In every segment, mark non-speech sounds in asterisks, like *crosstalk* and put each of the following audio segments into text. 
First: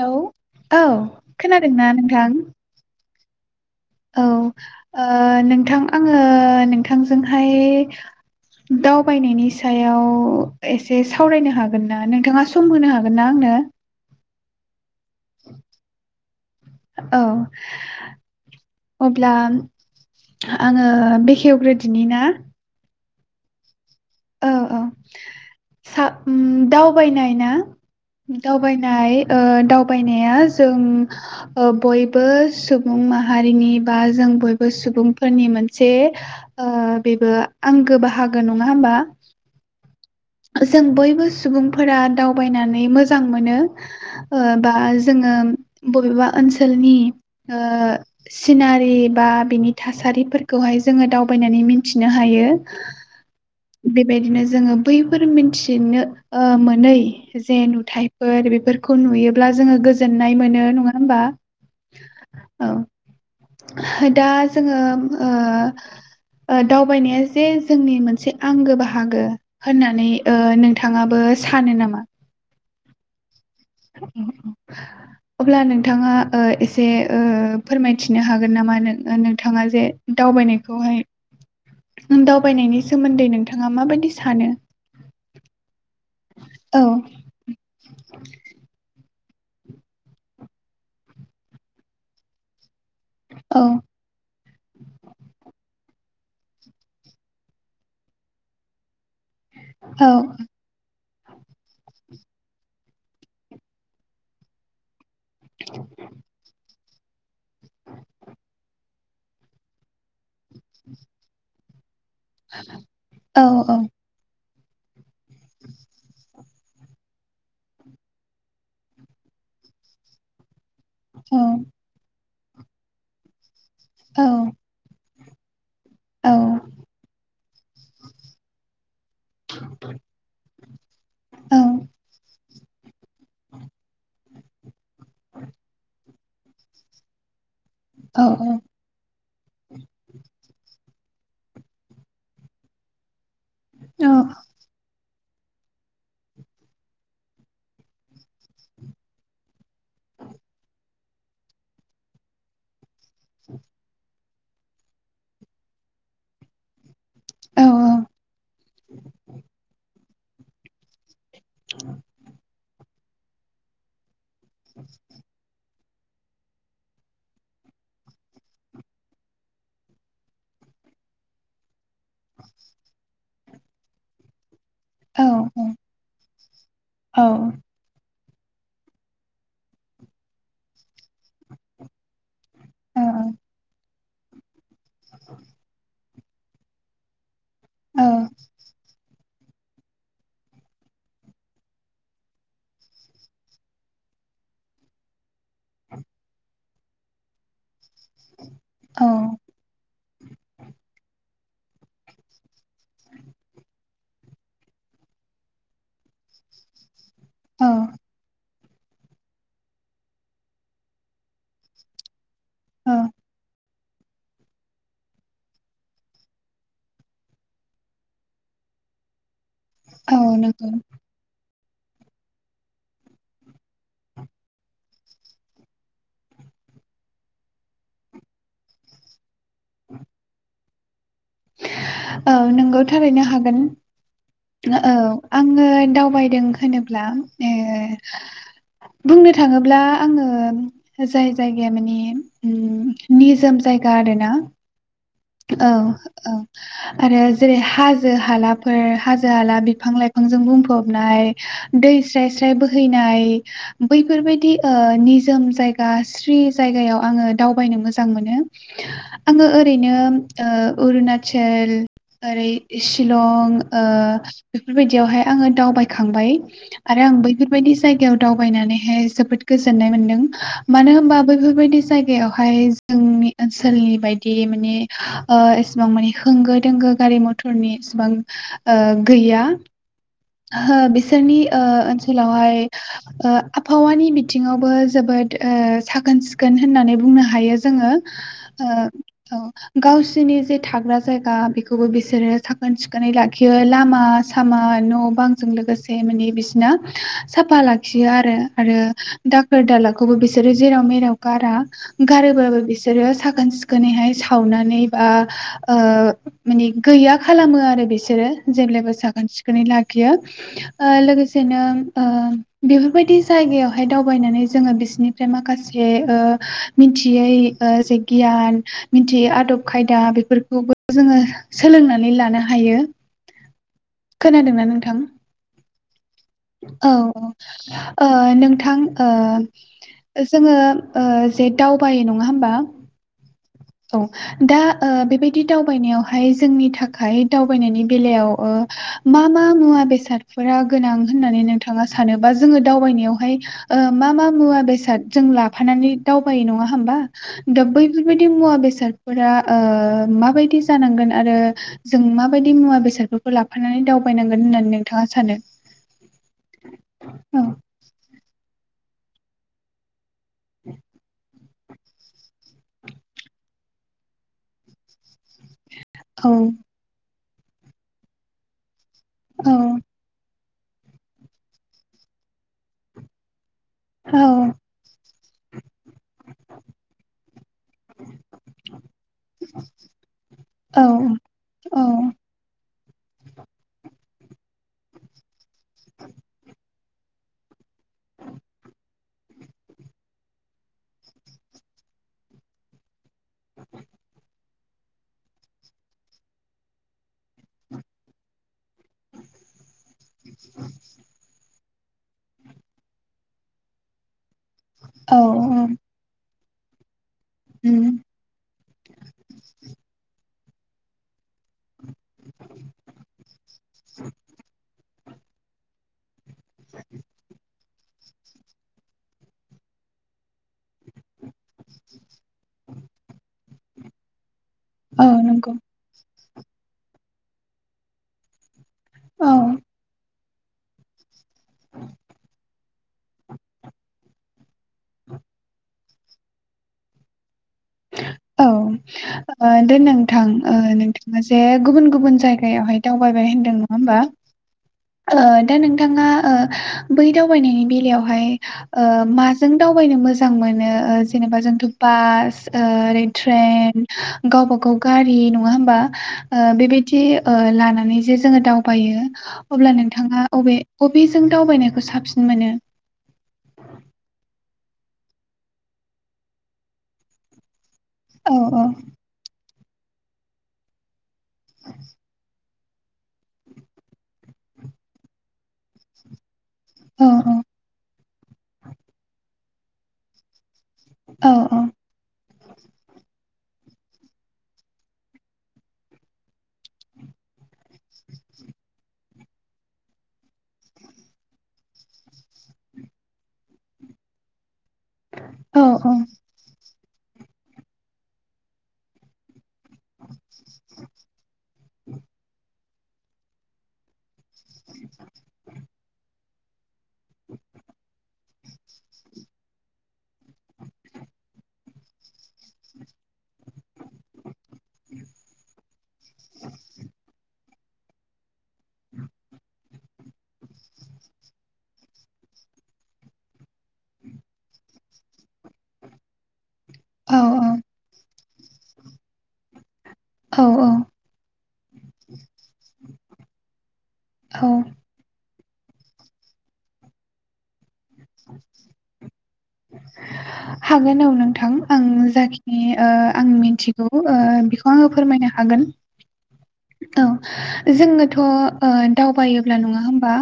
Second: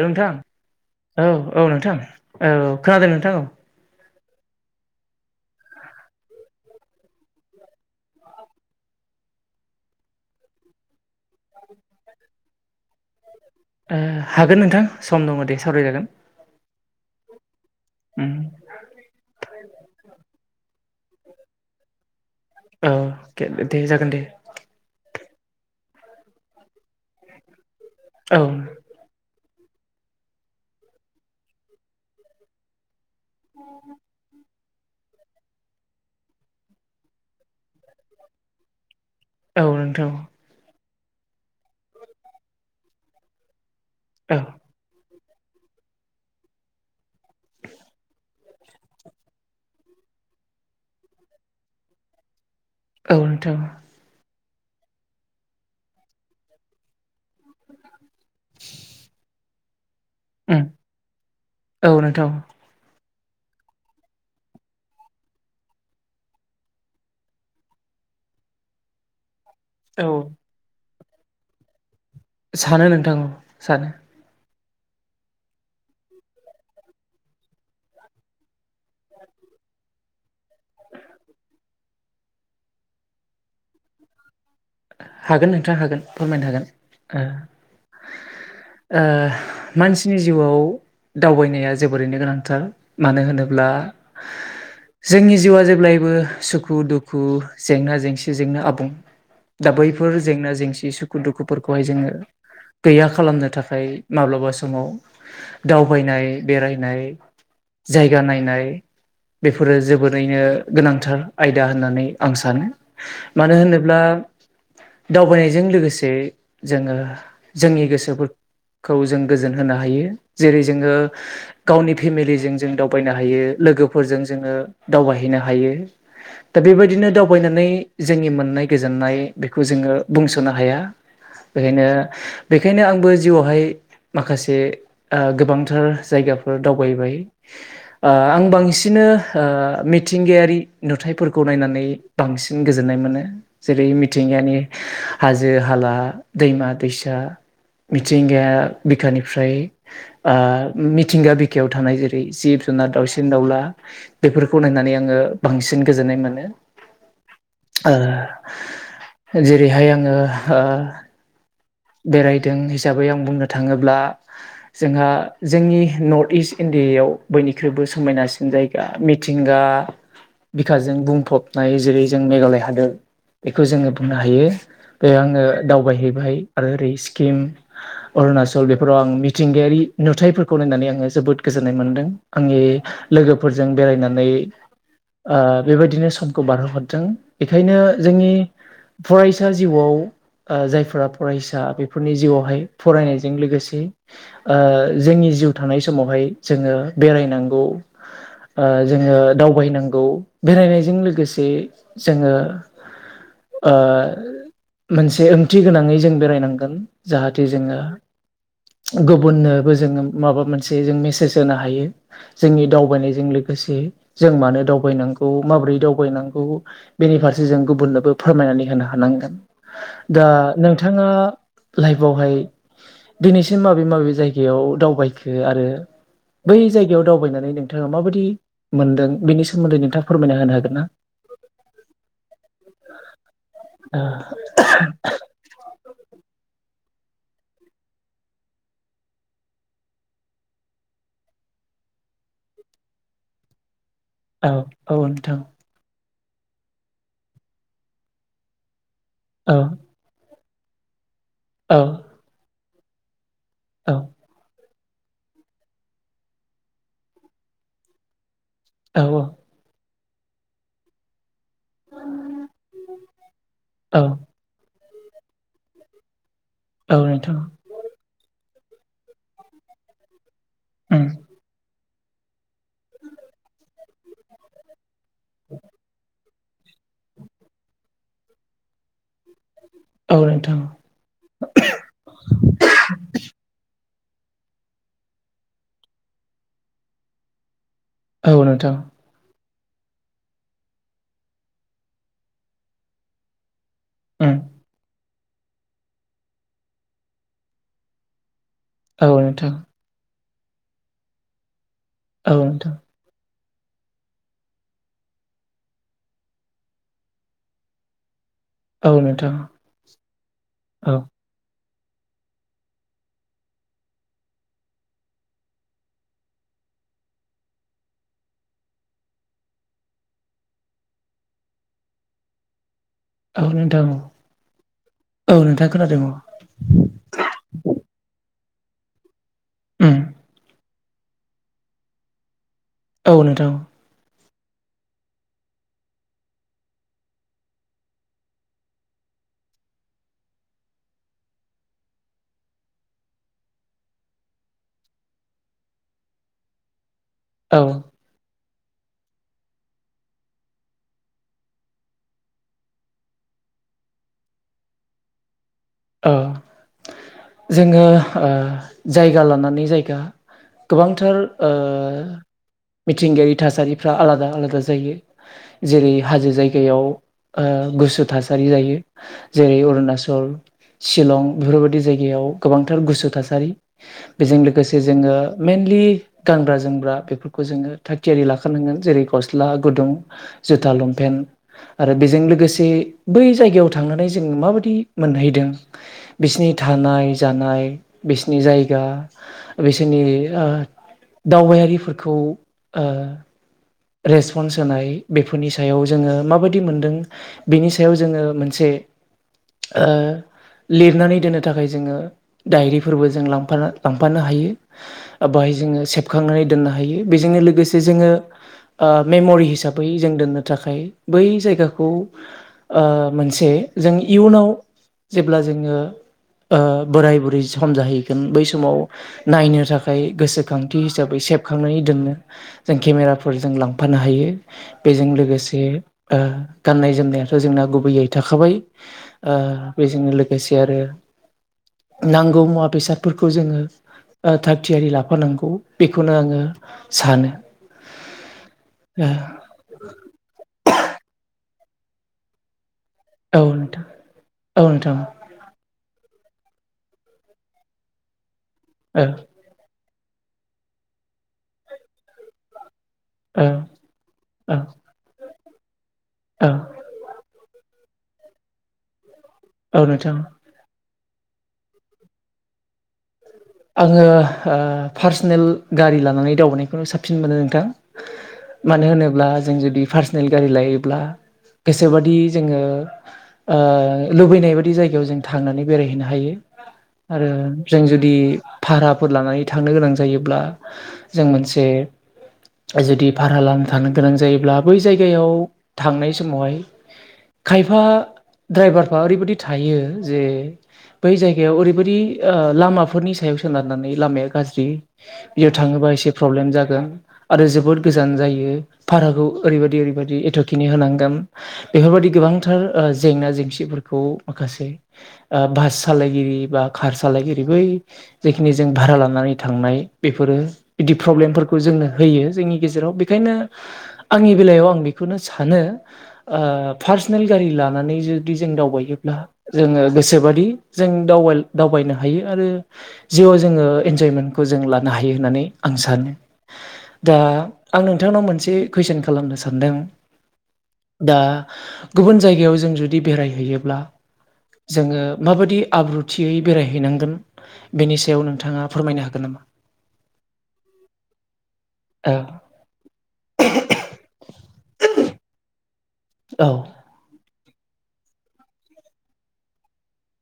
Hello नोंथां औ औ नोंथां औ खोनादों नोंथां औ औ ओ नोंथां आङो नोंथांजोंहाय दावबायनायनि सायाव एसे सावरायनो हागोन ना नोंथाङा सम होनो हागोन ना आंनो ओ हागोन नोंथां सम दङ दे सावरायजागोन औ उम अब्ला आङो बेखेवग्रोदोनि ना औ दे जागोन दे औ सा उम दावबायनायना औ दावबायनाय‌ ओ दावबायनाया जों ओ बयबो सुबुं माहारिनि बा जों बयबो सुबुंफोरनि मोनसे ओ बेबो आंगो बाहागो नङा होमबा औ नों *unintelligible* जों बयबो सुबुंफोरा दावबायनानै मोजां मोनो औ ओ बा जोङो बबेबा ओनसोलनि ओ सिनारि बा बिनि थासारिफोरखौहाय जोङो दावबायनानै मिथिनो हायो औ नोंथां बेबायदिनो जोङो बैफोर मिन्थिनो ओ मोनै जे नुथाइफोर बेफोरखौ नुयोब्ला जोङो गो जोननाय उम मोनो नङा होमबा औ नोंथां औ दा जोङो ओ दावबायनाया जे जोंनि मोनसे आंगो बाहागो। होननानै औ नोंथाङाबो सानो नामा? सानो नोंथां, ओम सानो। *unintelligible* अब्ला नोंथाङा ओ एसे ओ फोरमायथिनो हागोन नामा नो नों नोंथाङा जे दाव दावबायनायखौहाय दावबायनायनि सोमोन्दै नोंथाङा माबायदि सानो। हागोन नोंथां हागोन फोरमायनो हागोन। औ ओ ओह मानसिनि जिउआव दावबायनाया जोबोरैनो गोनांथार। मानो औ होनोब्ला जोंनि जिउआ जेब्लायबो सुखु-दुखु, जेंना-जेंसिजोंनो आबुं। दा औ बैफोर जेंना जेंसि सुख दुखुफोरखौहाय जोङो गैया खालामनो थाखाय माब्लाबा समाव दावबायनाय बेराय नाय जायगा नायनाय बेफोरो जोबोरैनो गोनांथार आय दा होननानै आं सानो। औ मानो औ होनोब्ला दावबायनायजों लोगोसे जोङो जोंनि गोसोफोर खौ जों गोजोन होनो हायो। जेरै जोङो औ गावनि फेमिलिजों जों दावबायनो हायो। लोगोफोरजों औ जोङो दावबायहैनो हायो औ दा बेबायदिनो दावबायनानै जोंनि मोननाय गोजोननाय बेखौ जोङो बुंस'नो हाया। औ बेखायनो बेखायनो आंबो जिउआवहाय माखासे ओह गोबांथार जायगाफोर दावबायबाय। ओह औ आं बांसिनो ओह मिथिंगायारि नुथायफोरखौ नायनानै बांसिन गोजोननाय मोनो। जे औ मिथिंगानि हाजो-हाला, दैमा-दैसा मिथिंगाया बिखानिफ्राय ओह मिथिंगा बिखायाव थानाय जेरै जिब जुनाद, दाउसिन-दाउला बेफोरखौ नायनानै आङो बांसिन गोजोननाय मोनो। औ ओह जेरैहाय आङो ओह बेरायदों हिसाबै आं बुंनो थाङोब्ला जोंहा जोंनि नर्थ इस्ट इण्डियायाव बयनिख्रुइबो समायनासिन जायगा मिथिंगा बिखाजों बुंफबनाय जेरै जों मेघालय हादोर बेखौ जोङो बुंनो हायो। बे औ आङो दावबायहैबाय आरो ओरै स्किम अरुणाचल बेफोराव आं मिथिंगायारि नुथायफोरखौ नायनानै आङो जोबोद गोजोननाय मोनदों। आंनि लोगोफोरजों बेरायना नै ओ बेबायदिनो समखौ बारहोहरदों। बेखायनो औ जोंनि फरायसा जिउआव ओ जायफ्रा फरायसा बेफोरनि जिउआवहाय फरायनायजों लोगोसे ओ जोंनि जिउ थानाय समावहाय बे जोङो बेरायनांगौ। *inaudible* ओ जोङो दावबायनांगौ बेरायनायजों लोगोसे जोङो ओ मोनसे ओंथि गोनाङै जों बेरायनांगोन जाहाथे औ जोङो गुबुननोबो जोङो माबा मोनसे जों मेसेज होनो हायो। जोंनि औ दावबायनायजों लोगोसे जों मानो दावबायनांगौ माबोरै दावबायनांगौ बेनि फारसे जों गुबुननोबो फोरमायनानै होनो हानाय नांगोन औ दा नंगौ नोंथाङा लाइफआवहाय दिनैसिम माबे माबे जायगायाव दावबायखो आरो बै जायगायाव दावबायनानै नोंथाङा माबायदि मोन्दों बेनि सोमोन्दै नोंथाङा फोरमायना होनो हागोन ना औ नोंगौ थारैनो हागोन। औ आङो दावबायदों होनोब्ला ए बुंनो थाङोब्ला आङो जाय जायगाया माने निजोम जायग गा आरो ना औ औ नोंथां औ। औ आरो जेरै हाजो हालाफोर हाजो हाला औ बिफां लाइफांजों बुं फबनाय औ दै स्राय स्राय बोहैनाय औ बैफोरबायदि ओ निजोम जायगा स्रि जायगायाव आङो दावबायनो मोजां मोनो। औ आङो ओरैनो ओ अरुना चोल ओरै शिलं ओ औ बेफोरबायदियावहाय आङो दावबायखांबाय औ आरो आं नोंथां बैफोरबायदि जायगायाव दाव बायनानैहाय जोबोद गोजोन्नाय मोन्दों मानो होमबा बैफोरबायदि जाय गायावहाय जोंनि ओनसोलनि बायदि माने आ एसेबां माने होंगो दोंगो गा गारि मथरनि एसेबां ओ गैया। औ नोंथां हो बिसोरनि ओ ओनसोलावहाय ओ आबहा आबहावानि बिथिङावबो जोबोद ओ साखोन सिखोन होननानै बुंनो हायो। जोङो औ ओ नोंथां औ। गावसोनि जे थाग्रा जायगा बेखौबो बिसोरो साखोन सिखोनै लाखियो। लामा सामा न' बांजों लोगोसे माने बिसिना साफा लाखियो आरो आरो औ नोंथां दाखोर दालाखौबो बिसोरो जेराव मेराव गारा औ गारोबाबबो नोंथां बिसोरो साखोन सिख सिखोनैहाय सावनानै बा ओ मानि गैया खालामो आरो बिसोरो। औ जेब्लायबो साखोन नोंथां सिखोनै लाखियो ओ औ लोगोसेनो ओ बेफोरबायदि जायगायावहाय दावबायनानै जोङो बिसोरनिफ्राय माखासे ओ मिनथियै ओ जे गियान मिथियै आदब खायदा बेफोरखौबो जोङो सोलोंनानै लानाय हायो। औ नोंथां खोनादोंना नोंथां? औ औ नोंथां खोनादों औ। औ औ ओ नोंथां ओ उम ओ जोङो ओ जे दावबायो नङा होमबा। औ नोंथां औ। दा ओ बेबायदि दावबायनायावहाय जोंनि थाखाय दावबायनायनि बेलायाव ओ मा मा मुवा बेसादफोरा गोनां होननानै नोंथाङा सानोबा जोङो दावबायनायावहाय ओ मा मा मा मुवा बेसाद जों लाफानानै दावबायो नङा होमबा औ दा बै मुवा बेसादफोरा ओ माबायदि जानांगोन आरो जों माबायदि मुवा बेसादफोर खौ लाफानानै दावबायनांगोन होननानै नोंथाङा सानो? ओ औ जोङो आ जायगा लानानै जायगा। गोबांथार ओ मिथिंगायारि थासारिफ्रा आलादा आलादा जायो। जेरै औ हाजो जायगायाव आ गुसु थासारि जायो जेरै अरुनाचल शिलं बेफोरबायदि जायगायाव गोबांथार गुसु थासारि औ बेजों लोगोसे जोङो मेनलि गानग्रा जोमग्रा बेफोरखौ जोङो थियारि लाखानांगोन जेरै गस्ला गुदुं जुथा औ लंपेन्ट ओ आरो बेजों लोगोसे बै जायगायाव थांनानै जों माबादि मोनहैदों बिसिनि थानाय जानाय बिसनि जायगा बिसोरनि आ दावबायारिफोरखौ आ रेसपन्स होनाय बेफोरनि सायाव जोङो माबायदि मोनदों बेनि सायाव जोङो मोनसे *inaudible* आ लिरनानै दोननो थाखाय जोङो डायरिफोरबो जों लांफा लांफानो हायो। औ आ बाहाय जोङो औ सेबखांनानै दोननो हायो बेजोंनो लोगोसे जोङो आ मेम'रि हिसाबै जों दोननो थाखाय बै जायगाखौ आ मोनसे जों इयुनाव जेब्ला जोङो ओ बोराय बुरै सम जाहैगोन बै समाव नायनो थाखाय गोसोखां थि हिसाबै सेबखांनानै दोननो जों केमेराफोर जों लांफानो हायो औ बेजों नंगौ लोगोसे ओ गाननाय जोमनायाथ' जोंना गुबैयै थाखाबाय औ ओ बेजोंनो लो गोसे आरो नांगौ मुवा बेसादफोरखौ जोङो ओ थाग थियारि लाफानांगौ बेखौनो आङो सानो औ ओ दे नोंथां नोंथाङा जे गुबुन गुबुन जायगायावहाय दावबायबाय ओ औ होनदों नङा नोंथां होमबा औ नोंथां ओ दा नोंथाङा ओ बै दावबायनायनि बेलायावहाय ओ माजों दावबायनो मो जां मोनो ओ जेनेबा बास ओ ओ ट्रेन गावबा औ गाव गारि नङा होनबा ओ औ बेबायदि ओ लाना नै जे जोङो दावबायो अब्ला औ नोंथां नोंथाङा अबे अबिजों दावबायनायखौ साबसिन मोनो आङो ओ पार्सनेल गारि लानानै दावबनायखौनो साबसिन मोनो नोंथां औ मानो होनोब्ला जों जुदि पार्सनेल गारि लायोब्ला गोसोबादि जोङो ओ लुबैनाय बायदि जायगायाव जों थांनानै बेरायहैनो हायो औ आरो जों जुदि भाराफोर लानानै थांनो गोनां जायोब्ला जों औ मोनसे जुदि भारा लाना थानो गोनां जायोब्ला बै जायगायाव थांनाय समावहाय खायफा द्रायभारफ्रा ओरैबायदि थायो जे बै जायगायाव ओरैबायदि ओ लामाफोरनि सायाव सोनारनानै लामाया गाज्रि बियाव औ थाङोबा एसे प्रब्लेम जागोन आरो जोबोद गोजान जायो भाराखौ ओरैबायदि ओरैबायदि एथ'खिनि होनांगोन बेफोरबायदि गोबांथार ओ जेंना जेंसिफोरखौ माखासे बास सालायगिरि बा कार सालायगिरि बै जेखिनि जों भारा लानानै थांनाय बेफोरो बिदि प्रब्लेमफोरखौ जोंनो होयो जोंनि गेजेराव बेखाय नो आंनि बेलायाव आं बेखौनो सानो ओ पार्सनेल गारि लानानै जु दि जों दावबायोब्ला जोङो गोसोबादि जों दावबाय दावबायनो हायो आरो जिउआव जोङो इन्जयमेन्टखौ जों लानो हायो होननानै आं सानो औ दा आं नोंथांनाव मोनसे कुइसन खालामनो सानदों औ औ दा गुबुन जायगायाव जों जुदि बेरायहैयोब्ला औ जोङो माबायदि आब्रुथियै बेरायहैनांगोन बेनि सायाव नोंथाङा फोरमायनो हागोन नामा हागोन औ नोंथां आं औ जाखिनि ओ आं मिथिगौ ओ बे खौ आङो फोरमायनो हागोन औ औ जोङोथ' ओ दावबायोब्ला नङा होमबा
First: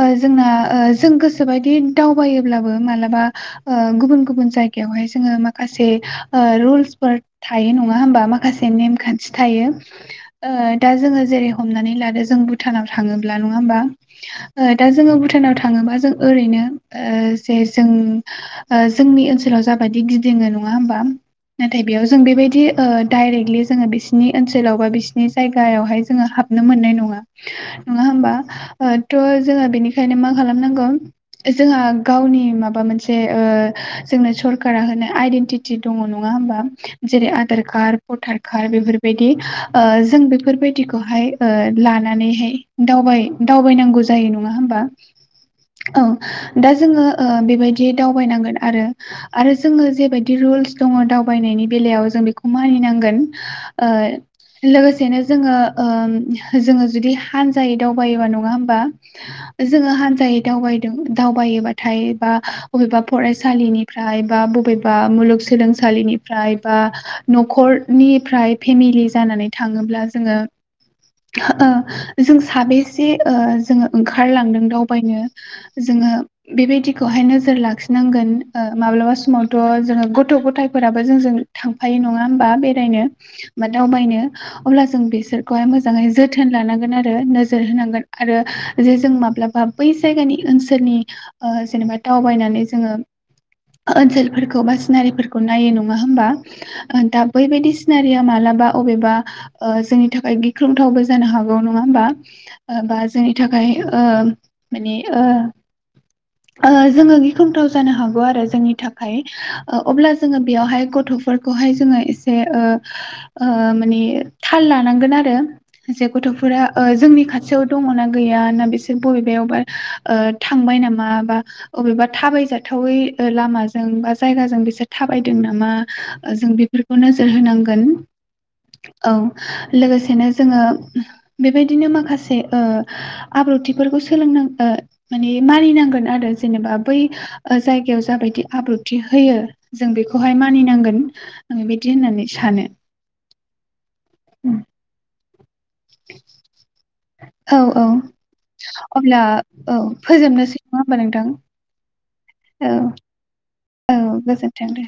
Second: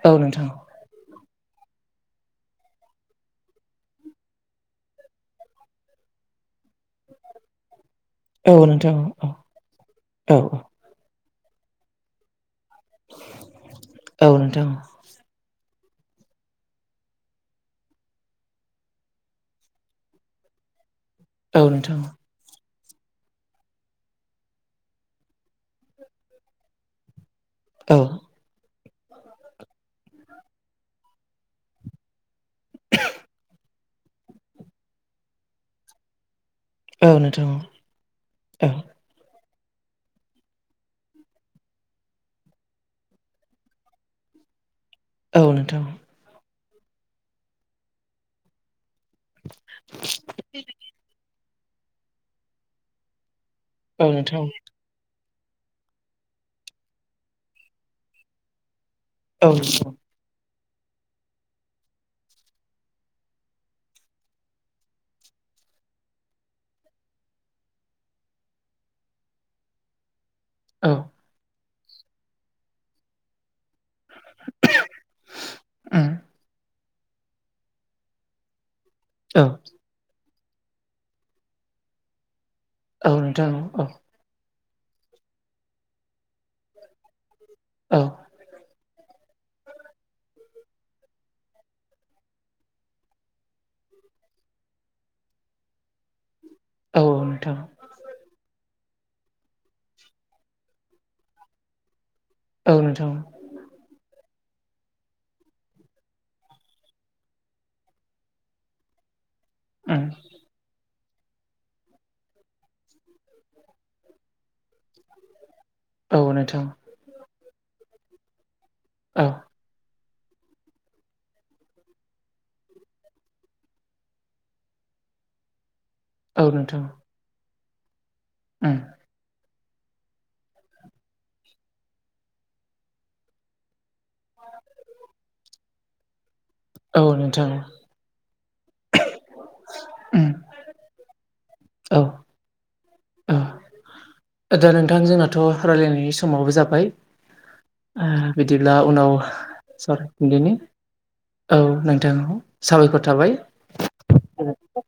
ओ औ जोंना नोंथां ओ जों गो सोबायदि दावायोब्लाबो मालाबा ओ गुबुन गुबुन जायगायावहाय जोङो माखासे ओ रुल्सफोर थायो नङा होमबा औ माखासे नोंथां औ नेन्थि-खान्थि औ ओ दा जोङो जेरै हमनानै लादो जों भुटानाव थाङोब्ला नङा होमबा औ ओ नोंथां दा जोङो भुटानाव था थाङोबा जों ओरैनो ओ जे जों ओ जोंनि ओनसोलाव जाबायदि गिदिङो न ङा होनबा औ नाथाय नोंथां बेयाव जों बेबायदि ओ दायरेकलि जोङो बिसिनि ओनसोलाव बा बिसि नि जायगायावहाय जोङो हाबनो मोननाय नङा औ नङा होमबा थ' जोङो बेनिखायनो मा खालामनांगौ जोंहा गावनि माबा मोनसे ओ जोंनो सरकारा होनाय आइदेेनटिति दङ नङा होमबा औ जेरै नोंथां आधार कार्ड भटार कार्ड औ बेफोरबायदि ओ जों बेफोरबायदिखौहाय ओ लानानैहाय दावबाय दावबायनांगौ जायो नङा होमबा औ नोंथां औ दा जोङो ओ बेबायदि दावबायनांगोन आरो आरो जोङो जेबायदि रुल्स दङ दावबायनायनि बेलायाव जों बेखौ मानिनांगोन ओ औ नोंथां लोगोसेनो जोङो जोङो जुदि हानजायै दावबायोबा नङा होमबा औ जोङो हानजायै दावायोबाथाय बा बबेबा फरायसालिनिफ्राय बा बबेबा मुग सोलोंसालिनिफ्राय बा‌ नखरनिफ्राय फेमिलि जाना नै थांङोब्ला जोंङो औ ओ जों साबैसे ओ जोंङो ओंखारलांदों दावबायनो जोङो उम बेबायदिखौहाय नोजोर लाखिनांगोन माब्लाबा औ समावथ जोङो गथ गथायफोराबो जोंजों थांफायो नङा होमबा बेरायनो औ नोंथां औ दावबायनो अब्ला जोंङो बेफोरखौहाय जोथोन लानांगोन‌ आरो जाय नोजोर औ होनांगोन आरो जे जों माब्लाबा बै जायगानि ओनसोलनि जेनेबा दावबायनानै जोङो ओनसोलफोरखौ बा सिनारिफोरखौ नायो नङा होमबा औ दा बै नोंथां बायदि सिनारिया मालाबा बा बबेबा जोंनि थाखाय गिख्रंथावबो जानो हागौ नङा होमबा औ बा नोंथां जोंनि थाखाय ओ माने ओ ओ जोङो गिख्रंथाव जानो हागौ आरो जोंनि थाखाय उम अब्ला जोङो बेयावहाय गथफोरखौहाय जोङो एसेओ ओ माने थाल लानांगोन आरो जे औ गथफोरा नोंथां ओ जोंनि खाथियाव दङना गैया ना बिसोर औ बबेबायावबा ओ थांबाय नामा बा अबेबा थाबाय जाथावै लामाजों बा जायगाजों बिसोर थां थाबायदों नामा औ जों नोंथां बेफोरखौ नोजोर होनांगोन उम औ लोगोसेनो जोङो बेबायदिनो माखासे ओ आब्रुथिफोरखौ सोलोंन माने मानिनांगोन आरो जेनेबा बै औ नोंथां जायगायाव जाबायदि आब्रुथि होयो जों उम बेखौहाय मानिनांगोन आं बेबायदि होननानै सानो आदा नोंथां जोंनाथ राय्लायनायनि समावबो जाबाय औ औ बिदिब्ला उनाव अब्ला औ सार उन्दैनि फोजोबनोसै नङा होमबा नोंथां औ ना दा औ साबायखर थाबाय औ गोजोनथों दे